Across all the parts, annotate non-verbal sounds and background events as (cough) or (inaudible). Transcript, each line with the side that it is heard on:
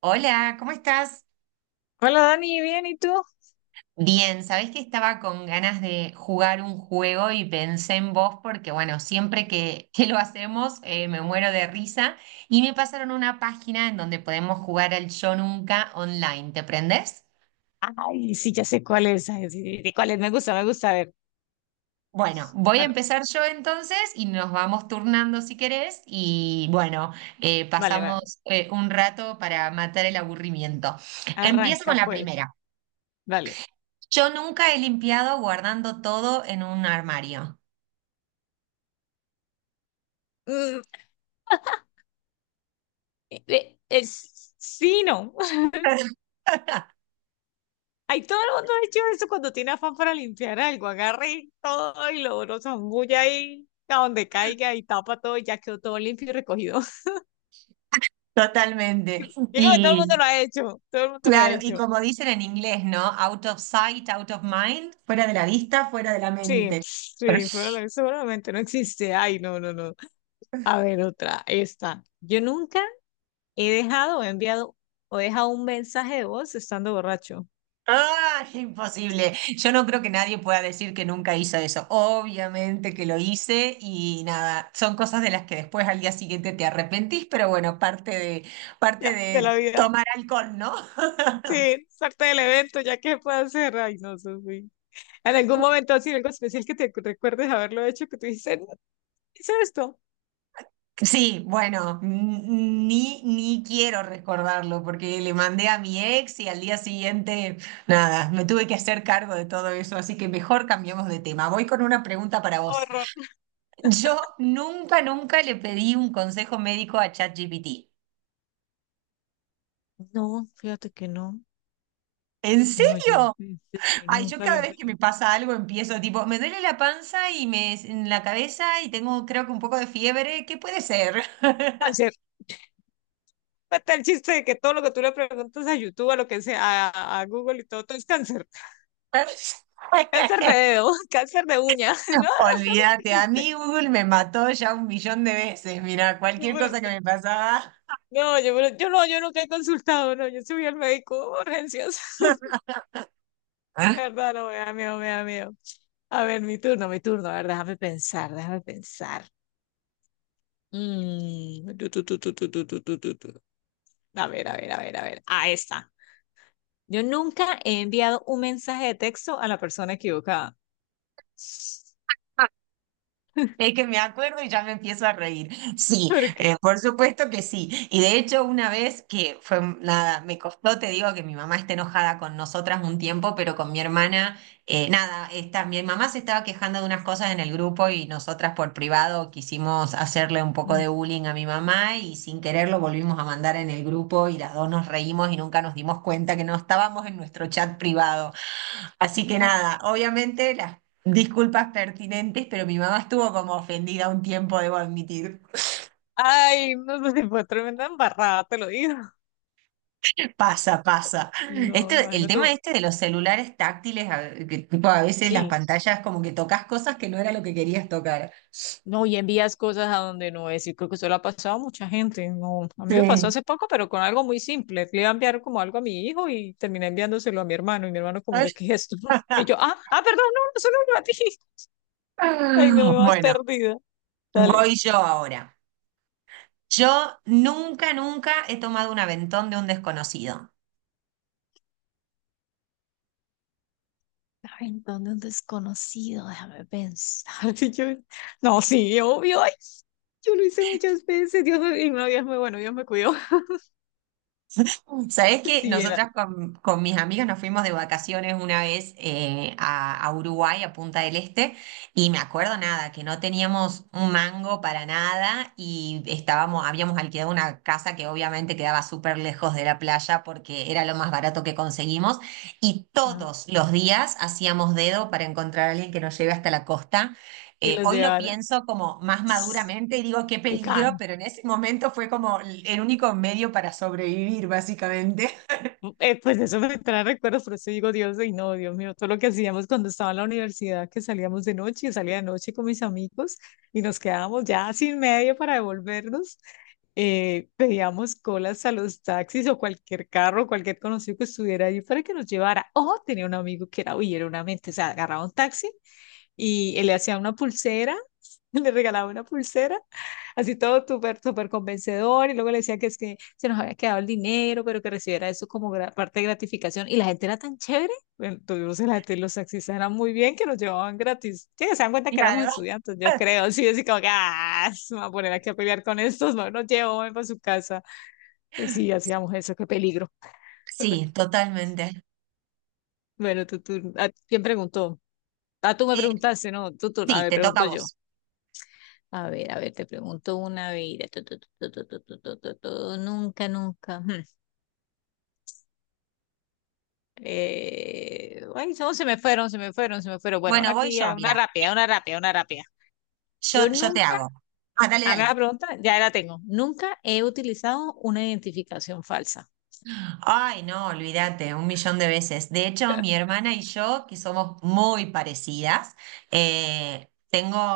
right: Hola, ¿cómo estás?
left: Hola Dani, ¿bien? ¿Y tú?
right: Bien, sabés que estaba con ganas de jugar un juego y pensé en vos porque, bueno, siempre que lo hacemos, me muero de risa y me pasaron una página en donde podemos jugar al Yo Nunca online. ¿Te prendés?
left: Ay, sí, ya sé cuál es. Ay, sí, sí, sí, cuál es. Me gusta, me gusta. A ver,
right: Bueno, voy a
left: bueno,
right: empezar yo entonces y nos vamos turnando si querés y, bueno,
left: vale,
right: pasamos
left: vale.
right: un rato para matar el aburrimiento. Empiezo
left: Arranca,
right: con la
left: pues.
right: primera.
left: Vale.
right: Yo nunca he limpiado guardando todo en un armario.
left: Mm, es, sí, no. (laughs) Ay, todo el mundo ha hecho eso cuando tiene afán para limpiar algo. Agarra y todo y lo zambulle ahí a donde caiga y tapa todo y ya quedó todo limpio y recogido. (laughs) Yo
right: Totalmente.
left: creo que todo el mundo
right: Y
left: lo ha hecho. Todo el mundo lo ha
right: claro, y
left: hecho.
right: como dicen en inglés, ¿no? Out of sight, out of mind, fuera de la vista, fuera de la
left: Sí,
right: mente. (laughs) Pero-
left: sí, fuera- la- seguramente no existe. Ay, no, no, no. A ver, otra. Esta. Yo nunca he dejado, o he enviado o he dejado un mensaje de voz estando borracho.
right: ¡Ah! Imposible. Yo no creo que nadie pueda decir que nunca hizo eso. Obviamente que lo hice y nada, son cosas de las que después al día siguiente te arrepentís, pero bueno, parte de, parte
left: Ya, de la
right: de
left: vida.
right: tomar alcohol, ¿no?
left: Sí, es parte del evento, ya que puedo hacer. Ay, no, Sofi. En algún momento así, algo especial que te recuerdes haberlo hecho, que tú dices, "No, hice esto".
right: Sí, bueno, ni quiero recordarlo porque le mandé a mi ex y al día siguiente, nada, me tuve que hacer cargo de todo eso, así que mejor cambiamos de tema. Voy con una pregunta para vos.
left: Horror.
right: Yo nunca, nunca le pedí un consejo médico a ChatGPT.
left: No, fíjate que no.
right: ¿En
left: No, yo,
right: serio?
left: en serio,
right: Ay, yo
left: nunca lo he
right: cada vez que
left: hecho.
right: me pasa algo empiezo tipo, me duele la panza y me en la cabeza y tengo creo que un poco de fiebre, ¿qué puede ser?
left: Cáncer. Está el chiste de que todo lo que tú le preguntas a YouTube, a lo que sea, a Google y todo, todo es cáncer. Cáncer de
right: (laughs)
left: dedo, (laughs) cáncer de uña. (laughs) No,
right: (laughs)
left: no, sabes el
right: Olvídate, a mí Google me mató ya un millón de veces. Mira, cualquier cosa que
left: chiste.
right: me pasaba.
left: No, yo, pero- yo no, yo nunca he consultado, no, yo soy al médico, urgencias. (laughs)
right: ¿Ah?
left: La verdad, no, me da miedo, me da miedo. A ver, mi turno, a ver, déjame pensar, déjame pensar. Mm, tu, tu, tu, tu, tu, tu, tu, tu, tu, tu. A ver, a ver, a ver, a ver. Ah, está. Yo nunca he enviado un mensaje de texto a la persona equivocada.
right: Es
left: (laughs)
right: que me acuerdo y ya me empiezo a reír. Sí,
left: ¿Por qué?
right: por supuesto que sí. Y de hecho, una vez que fue, nada, me costó, te digo que mi mamá está enojada con nosotras un tiempo, pero con mi hermana, nada, esta, mi mamá se estaba quejando de unas cosas en el grupo y nosotras por privado quisimos hacerle un poco
left: Mm.
right: de bullying a mi mamá y sin querer lo volvimos a mandar en el grupo y las dos nos reímos y nunca nos dimos cuenta que no estábamos en nuestro chat privado. Así que nada, obviamente las disculpas pertinentes, pero mi mamá estuvo como ofendida un tiempo, debo admitir.
left: Ay, no sé, si fue tremenda embarrada, te lo digo.
right: Pasa, pasa.
left: No, me
right: Este, el
left: imagino tú.
right: tema este de los celulares táctiles, a- que tipo a veces las
left: Sí.
right: pantallas como que tocas cosas que no era lo que querías tocar.
left: No, y envías cosas a donde no es. Y creo que eso le ha pasado a mucha gente. No, a mí me pasó
right: Sí.
left: hace poco, pero con algo muy simple. Le iba a enviar como algo a mi hijo y terminé enviándoselo a mi hermano. Y mi hermano como que, ¿qué es esto? (laughs) Y yo, ah,
right: (laughs)
left: ah, perdón, no, no solo a ti. (laughs) Ay, no, me vas
right: Bueno,
left: perdida. Dale.
right: voy yo ahora. Yo nunca, nunca he tomado un aventón de un desconocido.
left: Ay, ¿dónde un desconocido? Déjame pensar. (laughs) Y yo, no, sí, obvio. Ay, yo lo hice muchas veces. Dios me, y no, Dios me, bueno, Dios me cuidó. (laughs)
right: ¿Sabés que
left: Sí, era
right: nosotras con mis amigas nos fuimos de vacaciones una vez, a Uruguay, a Punta del Este, y me acuerdo nada, que no teníamos un mango para nada y estábamos, habíamos alquilado una casa que obviamente quedaba súper lejos de la playa porque era lo más barato que conseguimos y
left: ah,
right: todos los días hacíamos dedo para encontrar a alguien que nos lleve hasta la costa?
left: que los
right: Hoy lo
left: llevara.
right: pienso como más
left: (sniffs)
right: maduramente y digo qué
left: Te
right: peligro, pero en ese momento fue como el único medio para sobrevivir, básicamente. (laughs)
left: Pues eso me trae recuerdos, por eso digo, Dios, y no, Dios mío, todo lo que hacíamos cuando estaba en la universidad, que salíamos de noche, yo salía de noche con mis amigos y nos quedábamos ya sin medio para devolvernos. Pedíamos colas a los taxis o cualquier carro, cualquier conocido que estuviera ahí para que nos llevara. O tenía un amigo que era, uy, era una mente, o sea, agarraba un taxi y él le hacía una pulsera, (laughs) le regalaba una pulsera, así todo súper, súper convencedor, y luego le decía que es que se nos había quedado el dinero, pero que recibiera eso como gra- parte de gratificación, y la gente era tan chévere, bueno, tuvimos la gente, los taxistas eran muy bien, que nos llevaban gratis, sí, se dan cuenta que éramos
right: Claro.
left: estudiantes, yo creo, (laughs) sí, así como que, ah, se me va a poner aquí a pelear con estos, no, nos llevo para su casa. Y sí, hacíamos eso, qué peligro.
right: Sí, totalmente.
left: Bueno, ¿a quién preguntó? Ah, tú me
right: Eh,
left: preguntaste, no, a
right: sí,
left: ver,
right: te toca a
left: pregunto yo.
right: vos.
left: A ver, te pregunto una vida. Tu, Nunca, nunca. (laughs) Ujú. Ay, no, se me fueron, se me fueron, se me fueron. Bueno, una
right: Bueno, voy
left: aquí,
right: yo,
left: ah, una
right: mira,
left: rápida, una rápida, una rápida. Yo
right: yo te
left: nunca,
right: hago. Ah, dale,
left: a mí la
right: dale.
left: pregunta, ya la tengo. Nunca he utilizado una identificación falsa.
right: Ay, no, olvídate, un millón de veces. De hecho, mi hermana y yo, que somos muy parecidas, eh,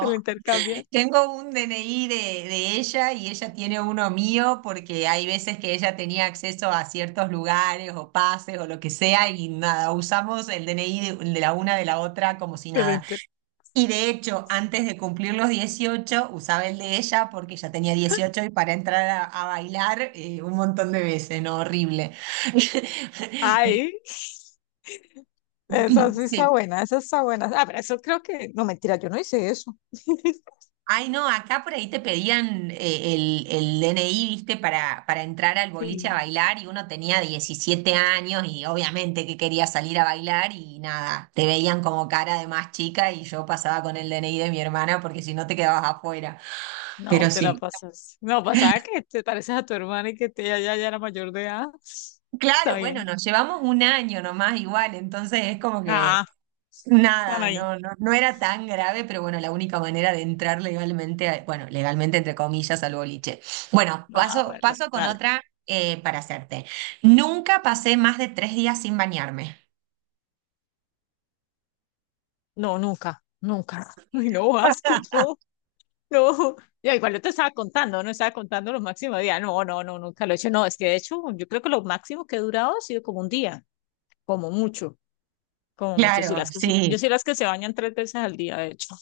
left: Se la intercambian,
right: Tengo un DNI de ella y ella tiene uno mío porque hay veces que ella tenía acceso a ciertos lugares o pases o lo que sea y nada, usamos el DNI de la una de la otra como si
left: se la
right: nada.
left: inter...
right: Y de hecho, antes de cumplir los 18 usaba el de ella porque ya tenía 18 y para entrar a bailar, un montón de veces, ¿no? Horrible. (laughs)
left: Ay, esa sí está
right: Sí,
left: buena, esa está buena. Ah, pero eso creo que, no, mentira, yo no hice eso. (laughs)
right: ay, no, acá por ahí te pedían, el DNI, viste, para entrar al boliche a
left: Sí.
right: bailar y uno tenía 17 años y obviamente que quería salir a bailar y nada, te veían como cara de más chica y yo pasaba con el DNI de mi hermana porque si no te quedabas afuera. Pero
left: No, te la
right: sí.
left: pasas. No, pasaba que te pareces a tu hermana y que te, ella ya, ya era mayor de edad. (laughs) Está
right: Claro, bueno,
left: bien.
right: nos llevamos un año nomás igual, entonces es como
left: Ah,
right: que
left: para
right: nada,
left: ahí.
right: no era tan grave, pero bueno, la única manera de entrar legalmente, a- bueno, legalmente entre comillas al boliche. Bueno,
left: Ah,
right: paso,
left: bueno, bueno,
right: paso con
left: dale.
right: otra, para hacerte. Nunca pasé más de 3 días sin bañarme.
left: No, nunca, nunca. (laughs) Ay, no, asco,
right: (laughs)
left: no, no. Ya, igual yo te estaba contando, no estaba contando los máximos días. No, no, no, nunca lo he hecho. No, es que de hecho, yo creo que lo máximo que he durado ha sido como un día, como mucho, como mucho. Sí,
right: Claro,
left: las que se- yo
right: sí.
left: soy las que se bañan tres veces al día, de hecho.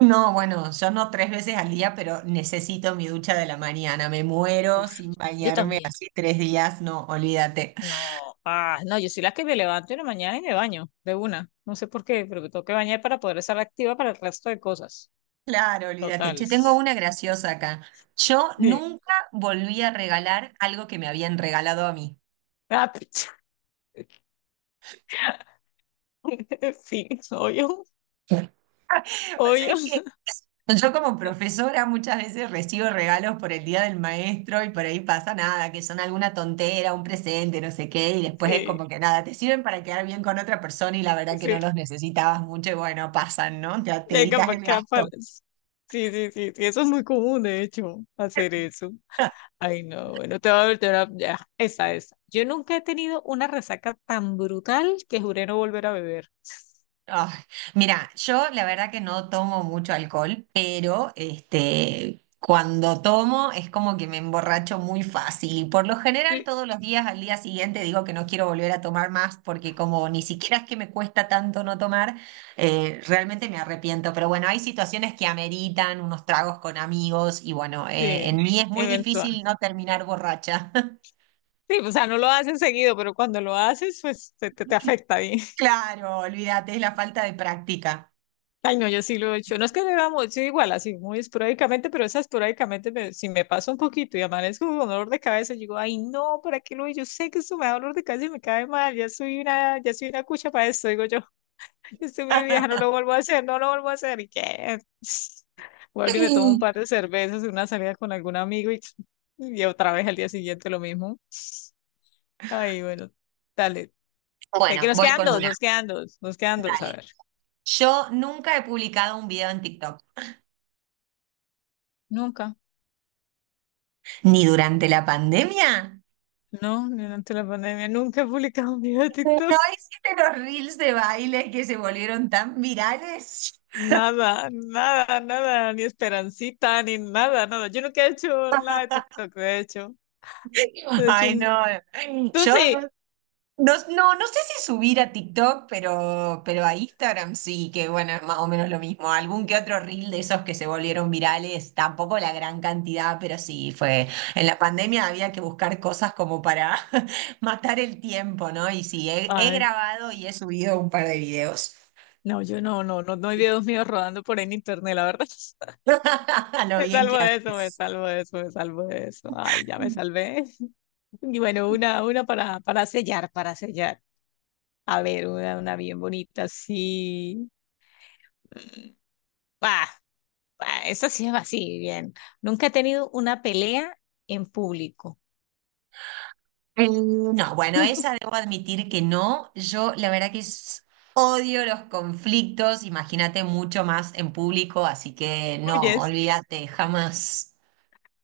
right: No, bueno, yo no tres veces al día, pero necesito mi ducha de la mañana. Me muero
left: Uf,
right: sin
left: yo
right: bañarme
left: también.
right: así 3 días. No, olvídate.
left: No, ah, no, yo soy la que me levanto en la mañana y me baño de una. No sé por qué, pero me tengo que bañar para poder estar activa para el resto de cosas.
right: Claro, olvídate.
left: Total.
right: Che, tengo una graciosa acá. Yo
left: Sí.
right: nunca volví a regalar algo que me habían regalado a mí.
left: Ah, (laughs) sí, obvio,
right: Pasa,
left: obvio.
right: es que
left: (laughs)
right: yo como profesora muchas veces recibo regalos por el día del maestro y por ahí pasa nada, que son alguna tontera, un presente, no sé qué, y después es
left: Sí,
right: como que nada, te sirven para quedar bien con otra persona y la verdad que no
left: sí.
right: los necesitabas mucho y bueno, pasan, ¿no? Te
left: Ya
right: evitas
left: capaz
right: el
left: que
right: gasto.
left: aparece. Sí, sí, sí, sí, eso es muy común, de hecho, hacer eso. Ay, no, bueno, te va a volver a... Ya, esa, esa. Yo nunca he tenido una resaca tan brutal que juré no volver a beber.
right: Ah, mira, yo la verdad que no tomo mucho alcohol, pero este, cuando tomo es como que me emborracho muy fácil. Y por lo general,
left: Sí,
right: todos los días al día siguiente digo que no quiero volver a tomar más porque como ni siquiera es que me cuesta tanto no tomar, realmente me arrepiento. Pero bueno, hay situaciones que ameritan unos tragos con amigos y bueno,
left: sí,
right: en mí es muy
left: eventual.
right: difícil no terminar borracha. (laughs)
left: Sí, o sea, no lo haces seguido, pero cuando lo haces, pues te afecta bien. (laughs)
right: Claro, olvídate, es la falta de práctica.
left: Ay, no, yo sí lo he hecho. No es que vamos, yo igual, así muy esporádicamente, pero esa esporádicamente, me- si me pasa un poquito y amanezco con dolor de cabeza, yo digo, ay, no, ¿para qué lo hice? Yo sé que esto me da dolor de cabeza y me cae mal, ya soy una cucha para esto, digo yo, (laughs) estoy muy vieja,
right: (laughs)
left: no lo vuelvo a hacer, no lo vuelvo a hacer, ¿y qué? (laughs) (sniffs) Vuelvo y me tomo un par de cervezas, una salida con algún amigo y, (tsk) y otra vez al día siguiente lo mismo. Ay, bueno, dale. De que
right: Bueno,
left: nos
right: voy
left: quedan
right: con
left: dos,
right: una.
left: nos quedan dos, nos quedan dos,
right: Dale.
left: a ver.
right: Yo nunca he publicado un video en TikTok,
left: Nunca,
right: ni durante la pandemia.
left: no, durante la pandemia nunca he publicado un video de
right: No
left: TikTok.
right: hiciste los reels de baile que se volvieron tan virales.
left: Nada, nada, nada, ni esperancita, ni nada, nada. Yo nunca he hecho nada de TikTok, de hecho.
right: (laughs)
left: De hecho,
right: Ay,
left: n-
right: no.
left: tú
right: Yo
left: sí.
right: no. No, no sé si subir a TikTok, pero a Instagram sí, que bueno, es más o menos lo mismo. Algún que otro reel de esos que se volvieron virales, tampoco la gran cantidad, pero sí fue. En la pandemia había que buscar cosas como para (laughs) matar el tiempo, ¿no? Y sí, he
left: Ay,
right: grabado y he subido un par de videos.
left: no, yo no, no, no, no hay videos míos rodando por ahí en internet, la verdad. (laughs)
right: (laughs) A lo
left: Me
right: bien que
left: salvo de eso, me
right: haces.
left: salvo de eso, me salvo de eso. Ay, ya me salvé. (laughs) Y bueno, una para sellar, para sellar. A ver, una bien bonita, sí. Bah, bah, eso sí es así, bien. Nunca he tenido una pelea en público.
right: No, bueno, esa
left: (laughs)
right: debo admitir que no. Yo la verdad que s- odio los conflictos, imagínate mucho más en público, así que no,
left: Yes,
right: olvídate, jamás.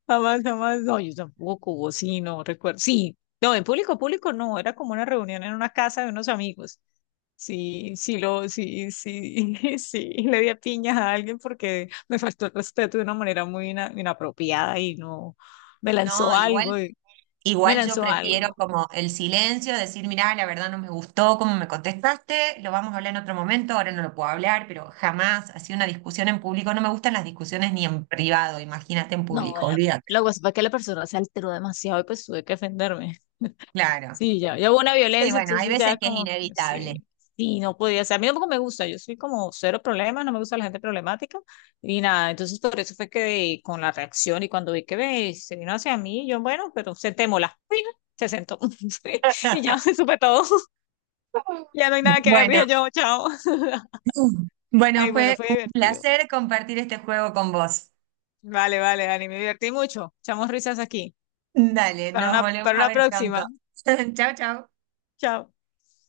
left: jamás, jamás. No, yo tampoco, vos sí, no recuerdo. Sí, no, en público, público no, era como una reunión en una casa de unos amigos. Sí, sí, lo, sí, sí, (laughs) sí, y le di a piñas a alguien porque me faltó el respeto de una manera muy ina- inapropiada y no, me lanzó
right: No, igual,
left: algo, y- me
right: igual yo
left: lanzó
right: prefiero
left: algo.
right: como el silencio, decir, mirá, la verdad no me gustó cómo me contestaste, lo vamos a hablar en otro momento, ahora no lo puedo hablar, pero jamás, así una discusión en público, no me gustan las discusiones ni en privado, imagínate en
left: No,
right: público,
left: la,
right: olvídate.
left: lo que pasa fue que la persona se alteró demasiado y pues tuve que defenderme.
right: Claro.
left: Sí, ya, ya hubo una
right: Sí,
left: violencia,
right: bueno, hay
left: entonces
right: veces
left: ya
right: que es
left: como, que
right: inevitable.
left: sí, sí, no podía ser. A mí tampoco me gusta, yo soy como cero problemas, no me gusta la gente problemática y nada, entonces por eso fue que con la reacción y cuando vi que ve, se vino hacia mí, yo, bueno, pero sentémosla. Fija, se sentó (laughs) y ya
right: (laughs)
left: se supe todo, (laughs) ya no hay nada que ver,
right: Bueno.
left: dije yo, chao. (laughs) Ay,
right: Bueno,
left: bueno,
right: fue
left: fue
right: un
left: divertido.
right: placer compartir este juego con vos.
left: Vale, vale, Dani, me divertí mucho. Echamos risas aquí.
right: Dale, nos volvemos
left: Para
right: a
left: una
right: ver pronto.
left: próxima.
right: (laughs) Chao, chao.
left: Chao.